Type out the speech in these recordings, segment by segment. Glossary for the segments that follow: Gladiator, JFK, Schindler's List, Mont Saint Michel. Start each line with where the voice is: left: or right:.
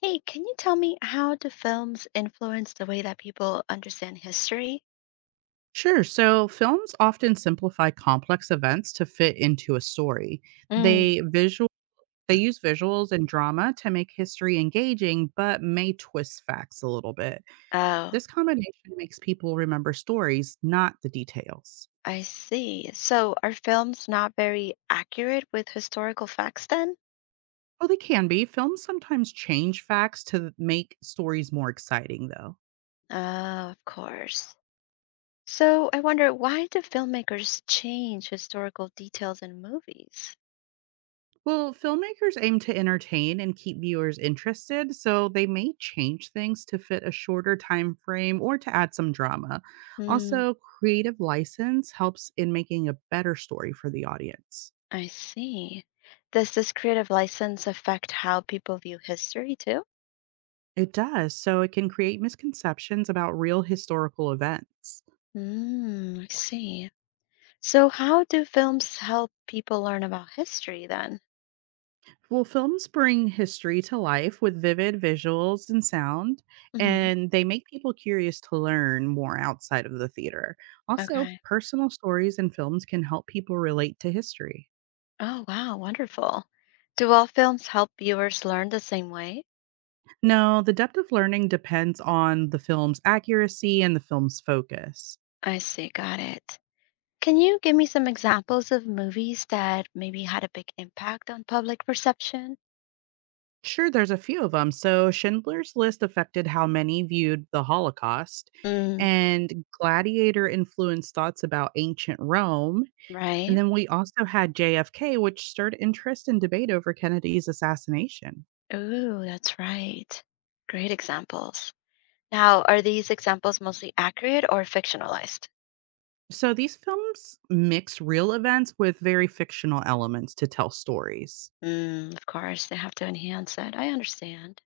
left: Hey, can you tell me how do films influence the way that people understand history?
right: Sure. So films often simplify complex events to fit into a story.
left: Mm.
right: They visual they use visuals and drama to make history engaging but may twist facts a little bit.
left: Oh,
right: This combination makes people remember stories, not the details.
left: I see. So are films not very accurate with historical facts then?
right: Oh, they can be. Films sometimes change facts to make stories more exciting though.
left: Oh, of course. So I wonder why do filmmakers change historical details in movies?
right: Well, filmmakers aim to entertain and keep viewers interested, so they may change things to fit a shorter time frame or to add some drama.
left: Hmm,
right: Also, creative license helps in making a better story for the audience.
left: I see. Does this creative license affect how people view history too?
right: It does, so it can create misconceptions about real historical events.
left: Hmm, I see. So how do films help people learn about history then?
right: Well, films bring history to life with vivid visuals and sound,
left: Hmm.
right: and they make people curious to learn more outside of the theater. Also,
left: Okay.
right: personal stories in films can help people relate to history.
left: Oh, wow. Wonderful. Do all films help viewers learn the same way?
right: No, the depth of learning depends on the film's accuracy and the film's focus.
left: I see. Got it. Can you give me some examples of movies that maybe had a big impact on public perception?
right: Sure, there's a few of them. So, Schindler's List affected how many viewed the Holocaust,
left: Mm,
right: and Gladiator influenced thoughts about ancient Rome, and
left: right.
right: then we also had JFK, which stirred interest and debate over Kennedy's assassination.
left: Ooh, that's right. Great examples. Now, are these examples mostly accurate or fictionalized?
right: So these films mix real events with very fictional elements to tell stories.
left: Mm, of course, they have to enhance it. I understand.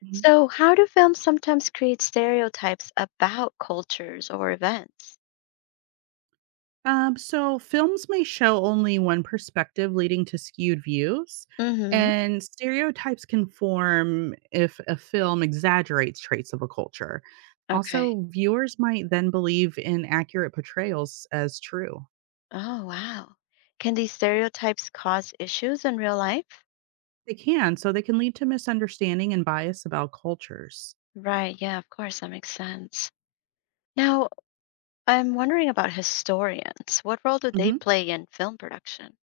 right: Mhm.
left: So, how do films sometimes create stereotypes about cultures or events?
right: So films may show only one perspective, leading to skewed views,
left: Mm-hmm.
right: and stereotypes can form if a film exaggerates traits of a culture.
left: Okay.
right: Also, viewers might then believe inaccurate portrayals as true.
left: Oh, wow. Can these stereotypes cause issues in real life?
right: They can, so they can lead to misunderstanding and bias about cultures.
left: Right. Yeah, of course. That makes sense. Now, I'm wondering about historians. What role do they
right: Mhm.
left: play in film production?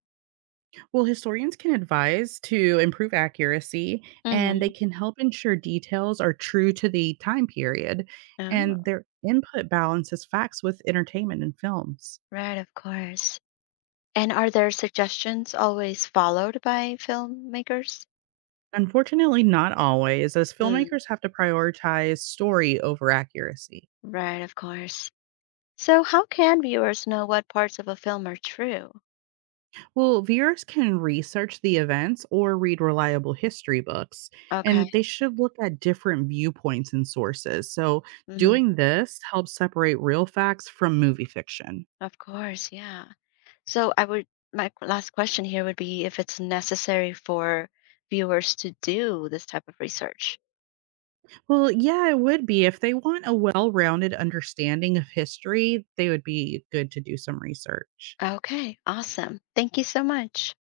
right: Well, historians can advise to improve accuracy and
left: Mm-hmm.
right: they can help ensure details are true to the time period, and
left: Oh,
right: their input balances facts with entertainment and films.
left: right. Of course. And are their suggestions always followed by filmmakers?
right: Unfortunately, not always, as
left: Mm,
right: filmmakers have to prioritize story over accuracy.
left: right. Of course. So, how can viewers know what parts of a film are true?
right: Well, viewers can research the events or read reliable history books,
left: Okay.
right: and they should look at different viewpoints and sources. So,
left: Mm-hmm.
right: doing this helps separate real facts from movie fiction.
left: Of course. Yeah. So I would last question here would be if it's necessary for viewers to do this type of research.
right: Well, yeah, it would be. If they want a well rounded understanding of history, they would be good to do some research.
left: Okay, awesome. Thank you so much.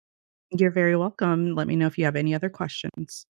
right: You're very welcome. Let me know if you have any other questions.